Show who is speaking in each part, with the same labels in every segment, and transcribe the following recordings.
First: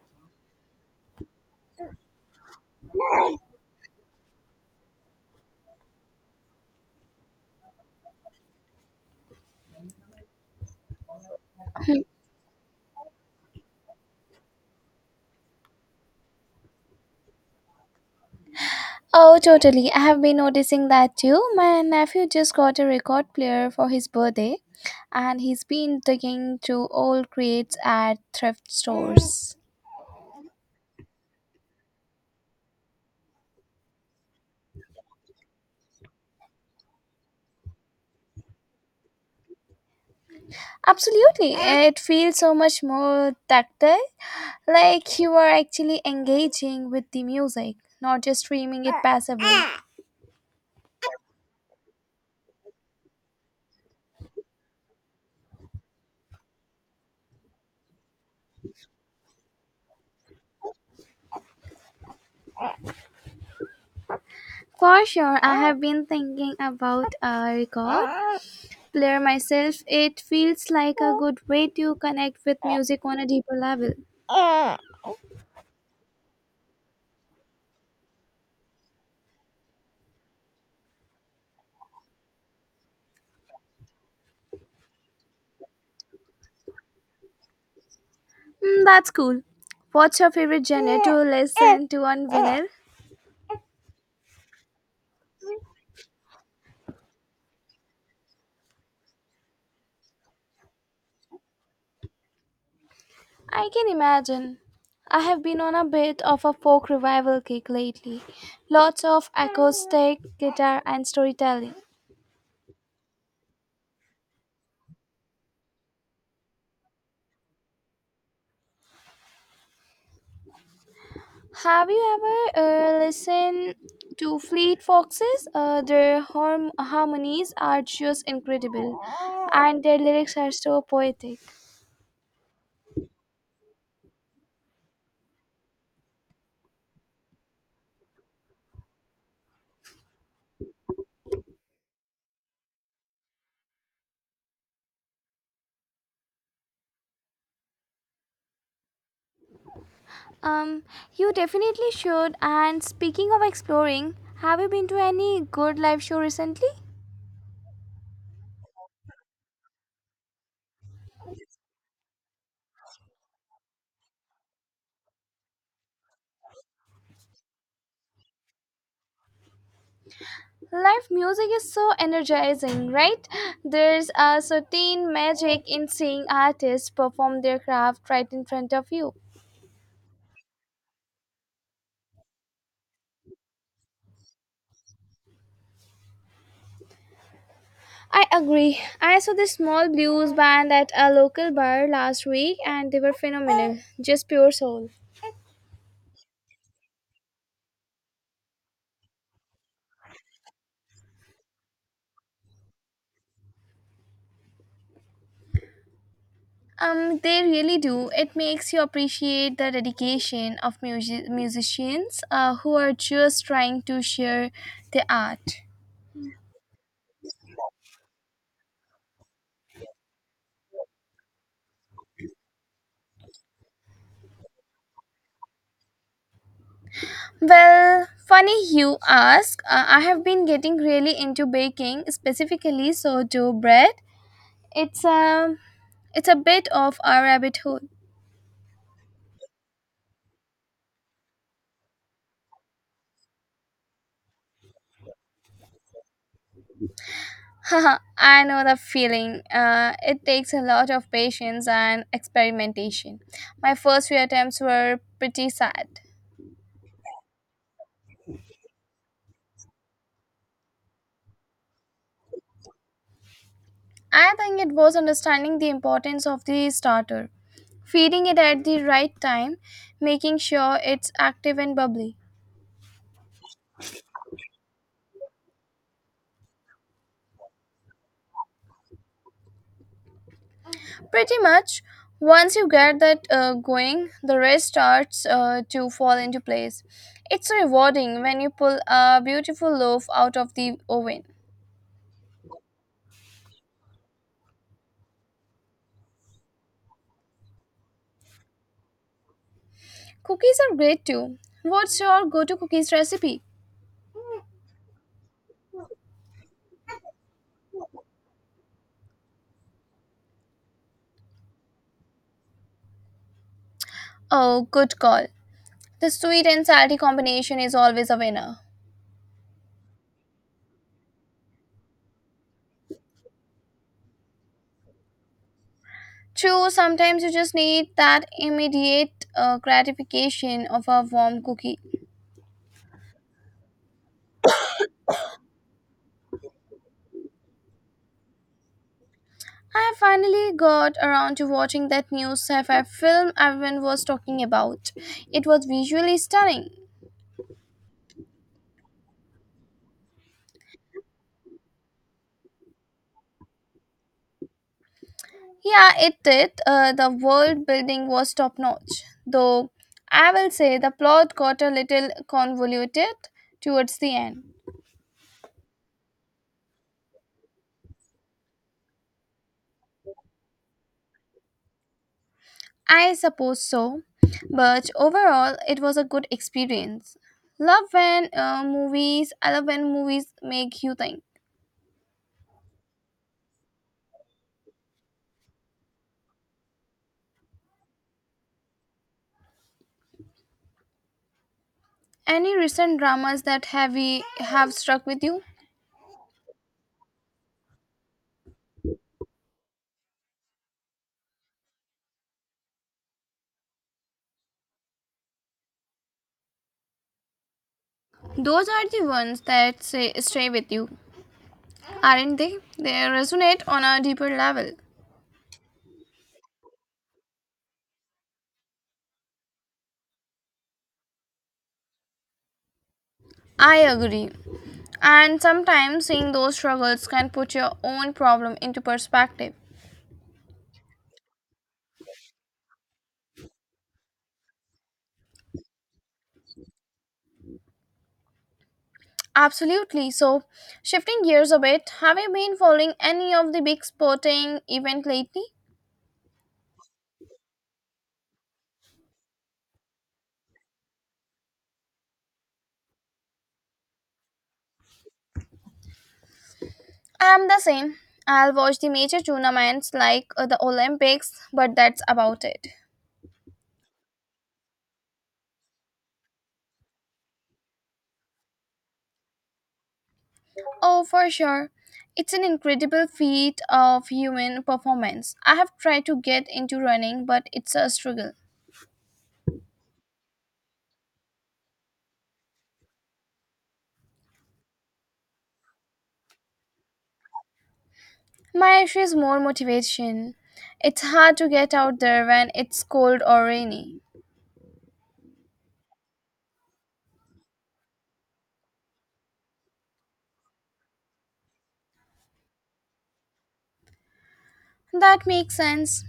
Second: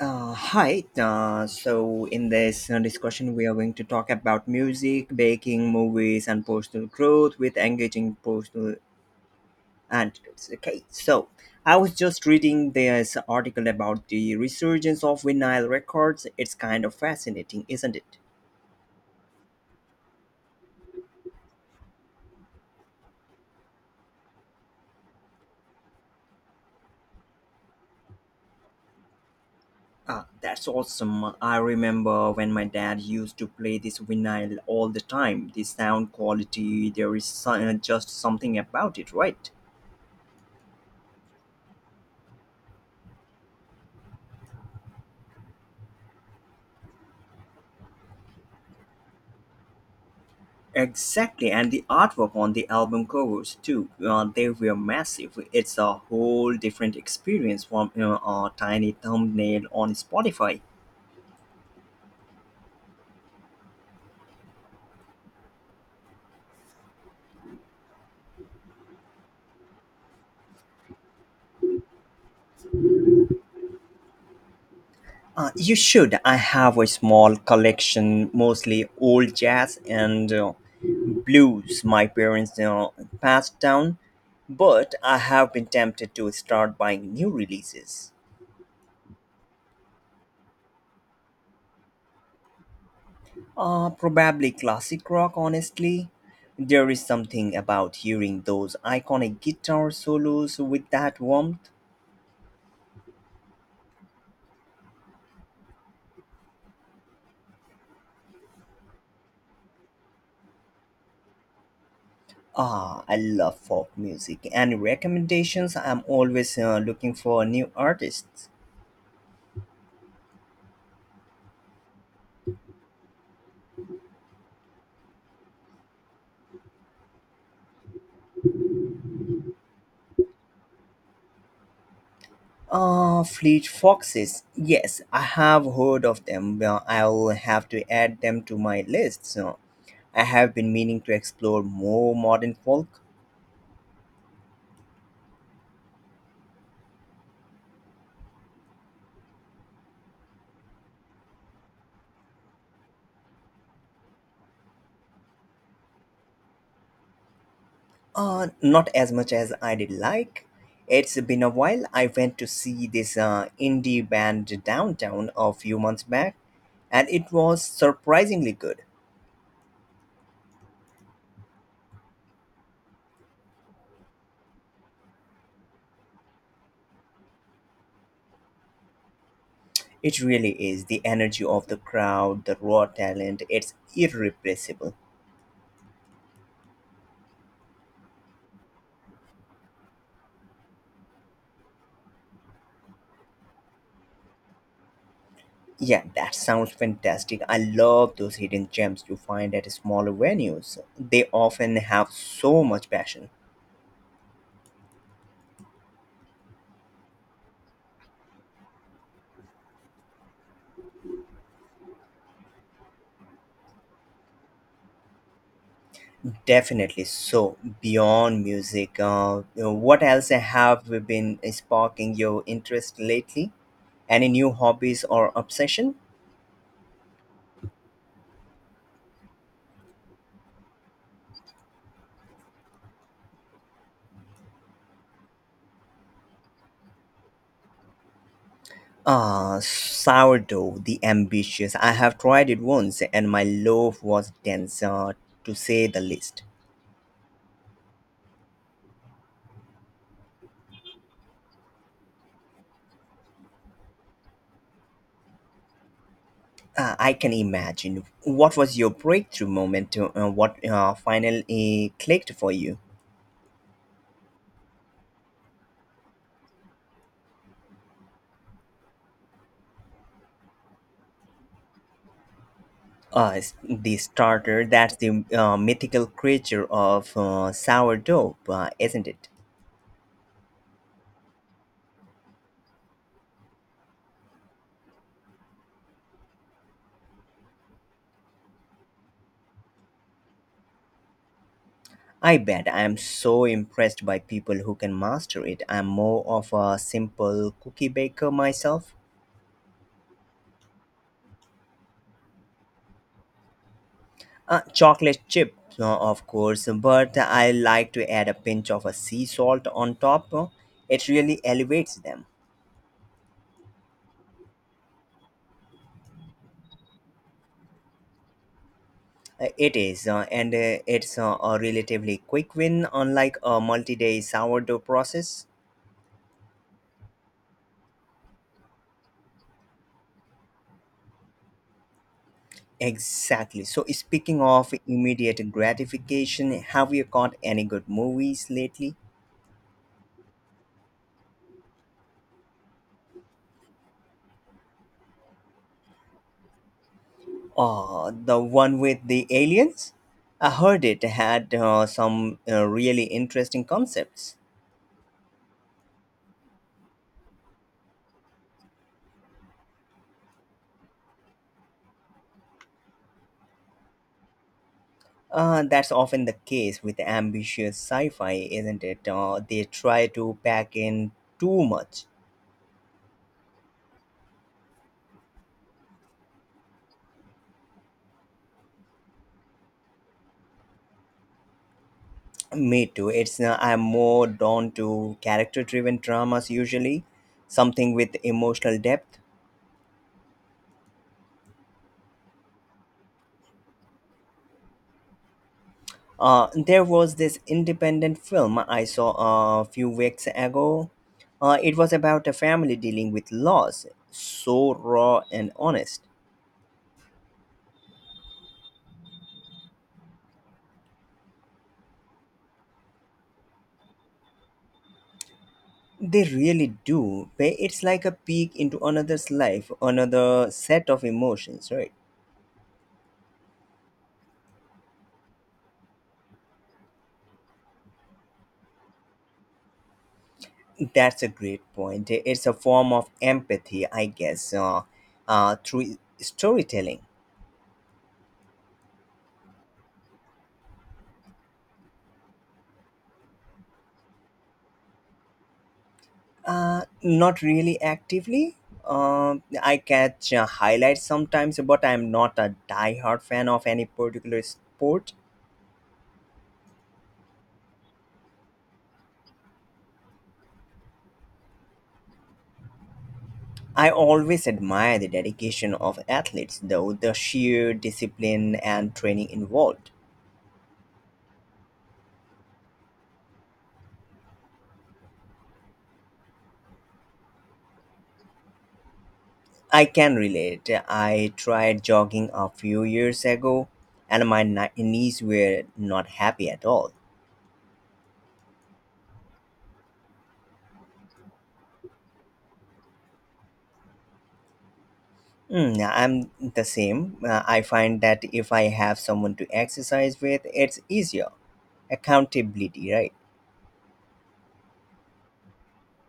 Speaker 1: Hi. In this discussion, we are going to talk about music, baking, movies, and personal growth with engaging personal anecdotes. Okay. So, I was just reading this article about the resurgence of vinyl records. It's kind of fascinating, isn't it?
Speaker 2: Oh, totally. I have been noticing that too. My nephew just got a record player for his birthday, and he's been digging through old crates at thrift stores.
Speaker 1: Ah, that's awesome. I remember when my dad used to play this vinyl all the time. The sound quality, there is just something about it, right?
Speaker 2: Absolutely. It feels so much more tactile, like you are actually engaging with the music, not just streaming it passively.
Speaker 1: Exactly, and the artwork on the album covers too. They were massive. It's a whole different experience from a tiny thumbnail on Spotify.
Speaker 2: For sure, I have been thinking about a record player myself. It feels like a good way to connect with music on a deeper level.
Speaker 1: You should. I have a small collection, mostly old jazz and blues my parents, passed down, but I have been tempted to start buying new releases.
Speaker 2: Mm, that's cool. What's your favorite genre to listen to on vinyl?
Speaker 1: Probably classic rock, honestly. There is something about hearing those iconic guitar solos with that warmth.
Speaker 2: I can imagine. I have been on a bit of a folk revival kick lately. Lots of acoustic guitar and storytelling.
Speaker 1: Ah, I love folk music. Any recommendations? I'm always looking for new artists.
Speaker 2: Have you ever listened to Fleet Foxes? Their harmonies are just incredible, and their lyrics are so poetic.
Speaker 1: Fleet Foxes. Yes, I have heard of them. Well, I'll have to add them to my list. So I have been meaning to explore more modern folk.
Speaker 2: Um, you definitely should. And speaking of exploring, have you been to any good live show recently?
Speaker 1: Not as much as I did like. It's been a while. I went to see this indie band downtown a few months back, and it was surprisingly good.
Speaker 2: Live music is so energizing, right? There's a certain magic in seeing artists perform their craft right in front of you.
Speaker 1: It really is. The energy of the crowd, the raw talent, it's irrepressible.
Speaker 2: I agree. I saw this small blues band at a local bar last week and they were phenomenal. Just pure soul.
Speaker 1: Yeah, that sounds fantastic. I love those hidden gems you find at smaller venues. They often have so much passion.
Speaker 2: They really do. It makes you appreciate the dedication of musicians who are just trying to share the art.
Speaker 1: Definitely. So, beyond music, what else have we been sparking your interest lately? Any new hobbies or obsession?
Speaker 2: Well, funny you ask. I have been getting really into baking, specifically sourdough bread. It's a it's a bit of a rabbit hole.
Speaker 1: Ah, sourdough, the ambitious. I have tried it once and my loaf was dense, to say the least.
Speaker 2: Haha, I know the feeling. It takes a lot of patience and experimentation. My first few attempts were pretty sad.
Speaker 1: I can imagine. What was your breakthrough moment? What finally clicked for you?
Speaker 2: I think it was understanding the importance of the starter, feeding it at the right time, making sure it's active and bubbly.
Speaker 1: The starter. That's the mythical creature of sourdough, isn't it?
Speaker 2: Pretty much. Once you get that going, the rest starts to fall into place. It's rewarding when you pull a beautiful loaf out of the oven.
Speaker 1: I bet I am so impressed by people who can master it. I'm more of a simple cookie baker myself.
Speaker 2: Cookies are great too. What's your go to cookies recipe?
Speaker 1: Chocolate chip, of course, but I like to add a pinch of a sea salt on top. It really elevates them.
Speaker 2: Oh, good call. The sweet and salty combination is always a winner.
Speaker 1: It is, and it's a relatively quick win, unlike a multi day sourdough process.
Speaker 2: True, sometimes you just need that immediate gratification of a warm cookie.
Speaker 1: Exactly. So, speaking of immediate gratification, have you caught any good movies lately?
Speaker 2: I finally got around to watching that new sci fi film everyone was talking about. It was visually stunning.
Speaker 1: The one with the aliens? I heard it had some really interesting concepts.
Speaker 2: Yeah, it did. The world building was top notch. Though I will say the plot got a little convoluted towards the end.
Speaker 1: That's often the case with ambitious sci fi, isn't it? They try to pack in too much.
Speaker 2: I suppose so. But overall, it was a good experience. I love when movies make you think.
Speaker 1: Me too. It's I'm more drawn to character driven dramas usually, something with emotional depth.
Speaker 2: Any recent dramas that have struck with you?
Speaker 1: There was this independent film I saw a few weeks ago. It was about a family dealing with loss, so raw and honest.
Speaker 2: Those are the ones that stay with you, aren't they? They resonate on a deeper level.
Speaker 1: They really do. But it's like a peek into another's life, another set of emotions, right?
Speaker 2: I agree. And sometimes seeing those struggles can put your own problem into perspective.
Speaker 1: That's a great point. It's a form of empathy, I guess, through storytelling.
Speaker 2: Absolutely. So, shifting gears a bit, have you been following any of the big sporting event lately?
Speaker 1: Not really actively. I catch highlights sometimes, but I'm not a diehard fan of any particular sport.
Speaker 2: I'm the same. I'll watch the major tournaments like the Olympics, but that's about it.
Speaker 1: I always admire the dedication of athletes, though, the sheer discipline and training involved.
Speaker 2: Oh, for sure. It's an incredible feat of human performance. I have tried to get into running, but it's a struggle.
Speaker 1: I can relate. I tried jogging a few years ago, and my knees were not happy at all.
Speaker 2: My issue is more motivation. It's hard to get out there when it's cold or rainy.
Speaker 1: Mm, yeah, I'm the same. I find that if I have someone to exercise with, it's easier. Accountability, right?
Speaker 2: That makes sense.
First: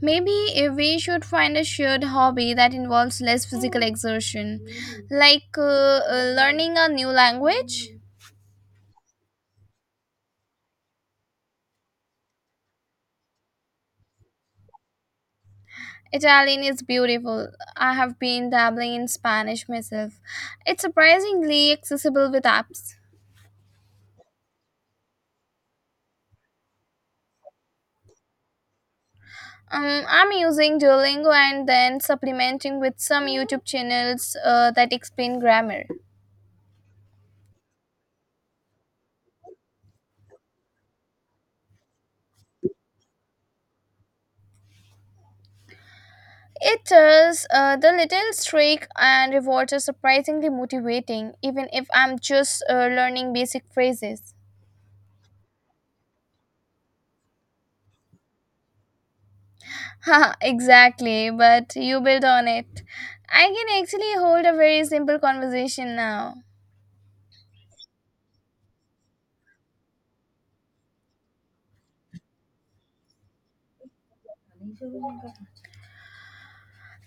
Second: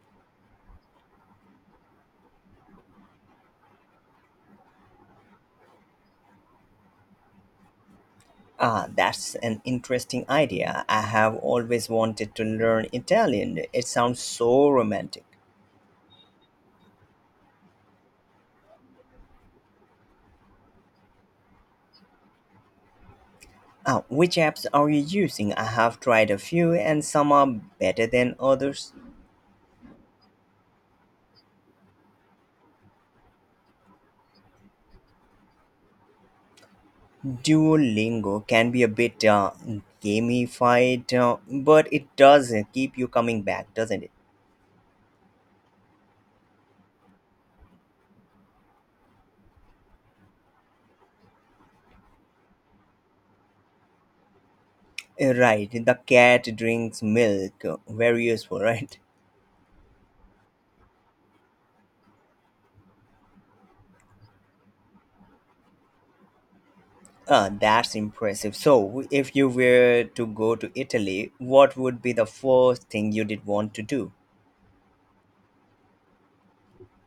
Speaker 2: Maybe if we should find a shared hobby that involves less physical exertion, like learning a new language.
Speaker 1: Ah, that's an interesting idea. I have always wanted to learn Italian. It sounds so romantic.
Speaker 2: Italian is beautiful. I have been dabbling in Spanish myself. It's surprisingly accessible with apps.
Speaker 1: Ah, which apps are you using? I have tried a few and some are better than others.
Speaker 2: I'm using Duolingo and then supplementing with some YouTube channels that explain grammar.
Speaker 1: Duolingo can be a bit gamified, but it does keep you coming back, doesn't it?
Speaker 2: It does the little streak and rewards are surprisingly motivating, even if I'm just learning basic phrases.
Speaker 1: Right, the cat drinks milk. Very useful, right?
Speaker 2: Haha, exactly, but you build on it. I can actually hold a very simple conversation now.
Speaker 1: Ah, that's impressive. So, if you were to go to Italy, what would be the first thing you did want to do?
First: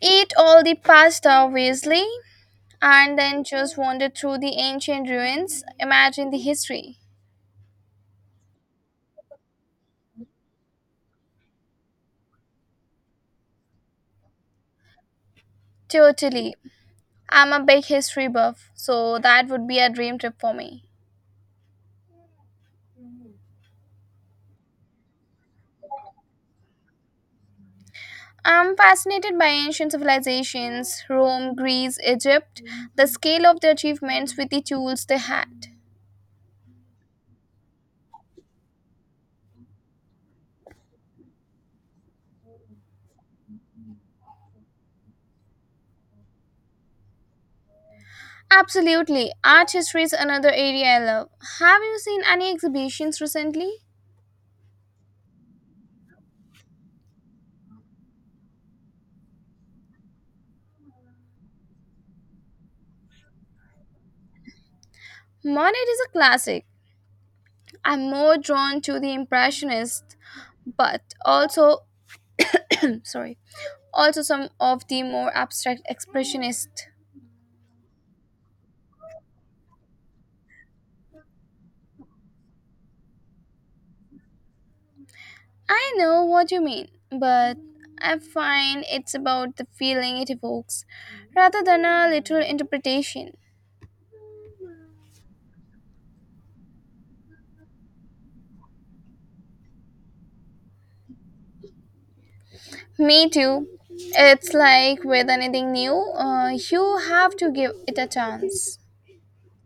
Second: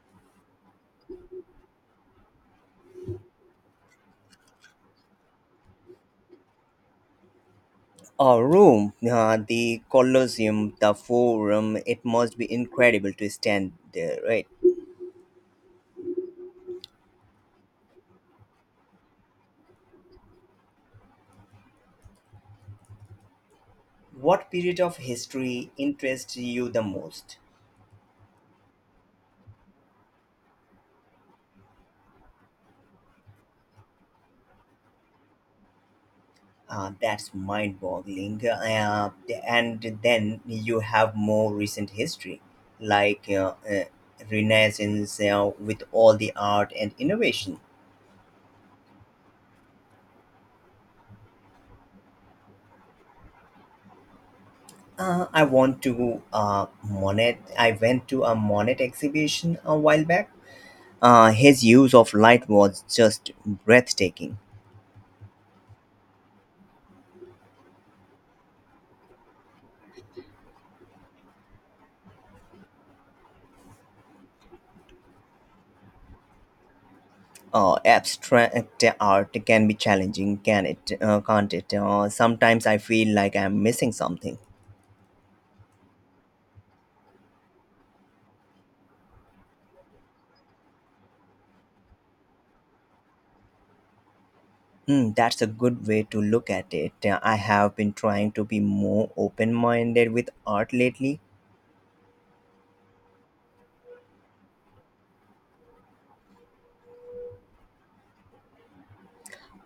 Speaker 2: Eat all the pasta, obviously, and then just wander through the ancient ruins. Imagine the history.
Speaker 1: Oh, Rome, the Colosseum, the Forum. It must be incredible to stand there, right?
Speaker 2: Totally. I'm a big history buff, so that would be a dream trip for me.
Speaker 1: What period of history interests you the most?
Speaker 2: I'm fascinated by ancient civilizations Rome, Greece, Egypt, the scale of their achievements with the tools they had.
Speaker 1: That's mind-boggling. And then you have more recent history, like Renaissance with all the art and innovation.
Speaker 2: Absolutely. Art history is another area I love. Have you seen any exhibitions recently?
Speaker 1: I want to Monet. I went to a Monet exhibition a while back. His use of light was just breathtaking.
Speaker 2: Monet is a classic. I'm more drawn to the Impressionists, but also sorry also some of the more abstract expressionist.
Speaker 1: Abstract art can be challenging, can't it? Sometimes I feel like I'm missing something.
Speaker 2: I know what you mean, but I find it's about the feeling it evokes rather than a literal interpretation.
Speaker 1: Mm, that's a good way to look at it. I have been trying to be more open minded with art lately.
Speaker 2: Me too. It's like with anything new, you have to give it a chance.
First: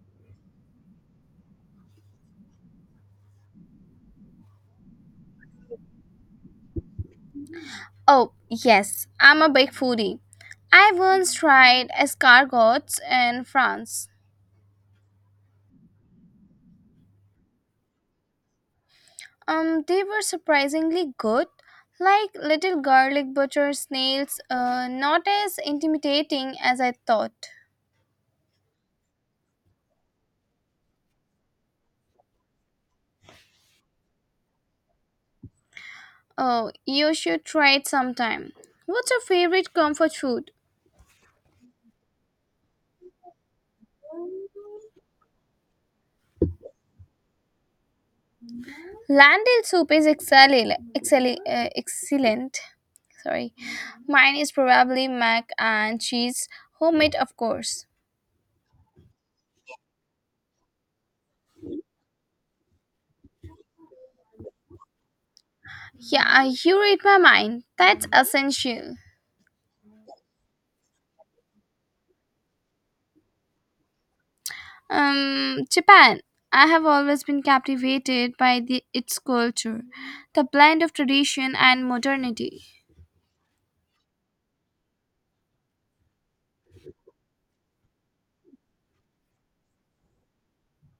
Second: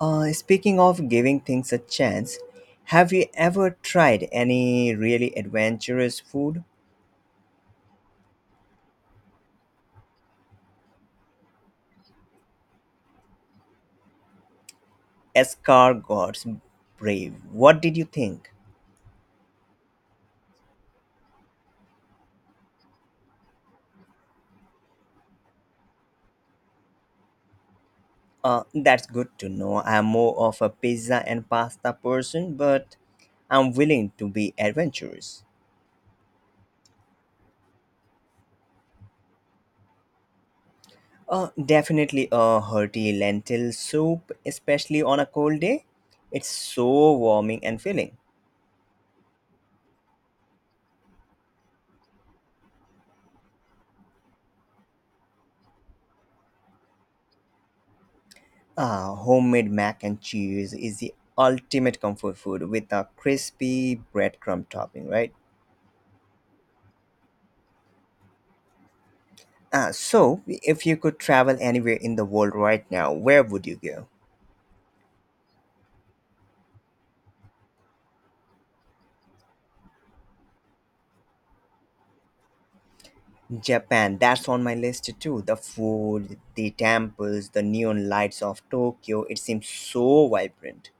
Speaker 1: Speaking of giving things a chance, have you ever tried any really adventurous food?
Speaker 2: Oh yes, I'm a big foodie. I once tried escargots in France.
Speaker 1: Escargots, brave. What did you think?
Speaker 2: They were surprisingly good, like little garlic butter snails, not as intimidating as I thought.
Speaker 1: That's good to know. I'm more of a pizza and pasta person, but I'm willing to be adventurous.
Speaker 2: Oh, you should try it sometime. What's your favorite comfort food?
Speaker 1: Definitely a hearty lentil soup, especially on a cold day. It's so warming and filling.
Speaker 2: Landil soup is excellent. Sorry, mine is probably mac and cheese, homemade, of course.
Speaker 1: Ah, homemade mac and cheese is the ultimate comfort food with a crispy breadcrumb topping, right?
Speaker 2: Yeah, you read my mind. That's essential.
Speaker 1: Ah, so, if you could travel anywhere in the world right now, where would you go?
Speaker 2: Japan. I have always been captivated by its culture, the blend of tradition and modernity.
Speaker 1: Japan, that's on my list too. The food, the temples, the neon lights of Tokyo, it seems so vibrant.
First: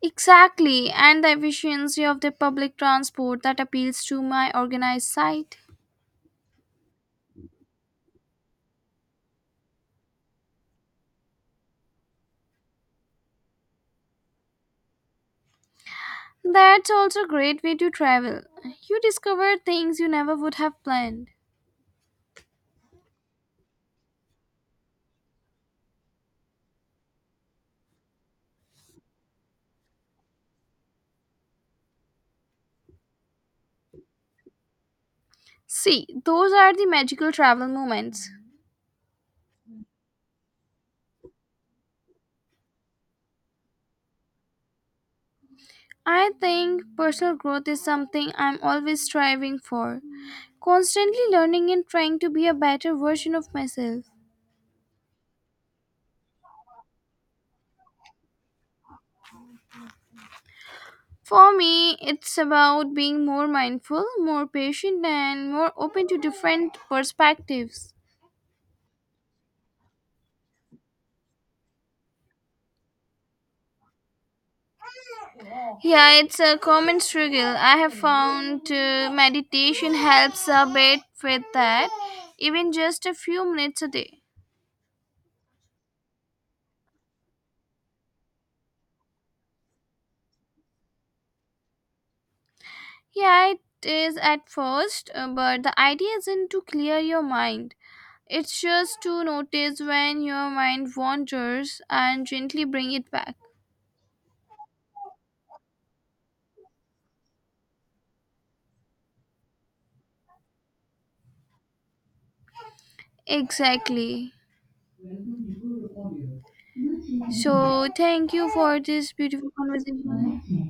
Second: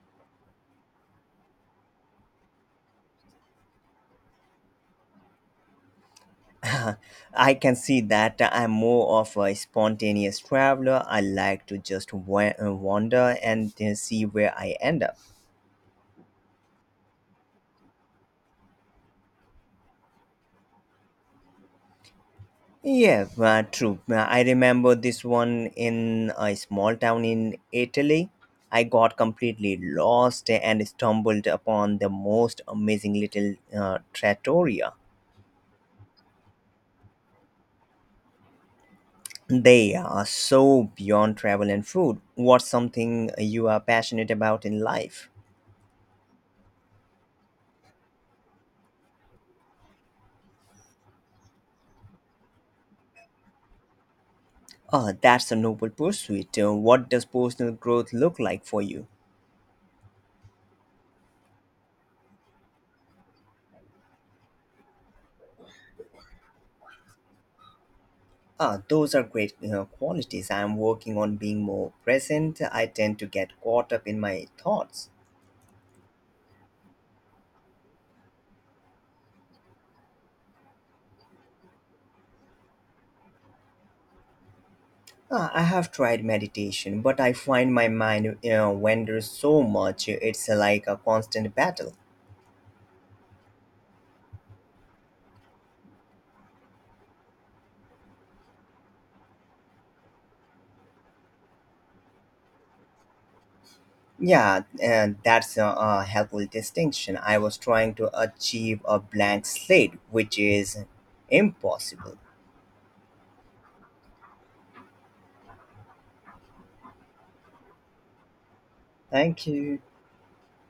Speaker 2: Exactly, and the efficiency of the public transport that appeals to my organized side.
Speaker 1: I can see that I'm more of a spontaneous traveler. I like to just wander and see where I end up.
Speaker 2: That's also a great way to travel. You discover things you never would have planned.
Speaker 1: Yeah, true. I remember this one in a small town in Italy. I got completely lost and stumbled upon the most amazing little trattoria.
Speaker 2: See, those are the magical travel moments.
Speaker 1: They are so beyond travel and food. What's something you are passionate about in life?
Speaker 2: I think personal growth is something I'm always striving for, constantly learning and trying to be a better version of myself.
Speaker 1: Ah, that's a noble pursuit. What does personal growth look like for you?
Speaker 2: For me, it's about being more mindful, more patient, and more open to different perspectives.
Speaker 1: Ah, those are great qualities. I am working on being more present. I tend to get caught up in my thoughts.
Speaker 2: Yeah, it's a common struggle. I have found meditation helps a bit with that, even just a few minutes a day.
Speaker 1: Ah, I have tried meditation, but I find my mind wanders so much. It's like a constant battle.
Speaker 2: Yeah, it is at first, but the idea isn't to clear your mind. It's just to notice when your mind wanders and gently bring it back.
Speaker 1: Yeah, and that's a helpful distinction. I was trying to achieve a blank slate, which is impossible.
Speaker 2: Exactly. So, thank you for this
Speaker 1: Thank
Speaker 2: beautiful
Speaker 1: you.
Speaker 2: conversation.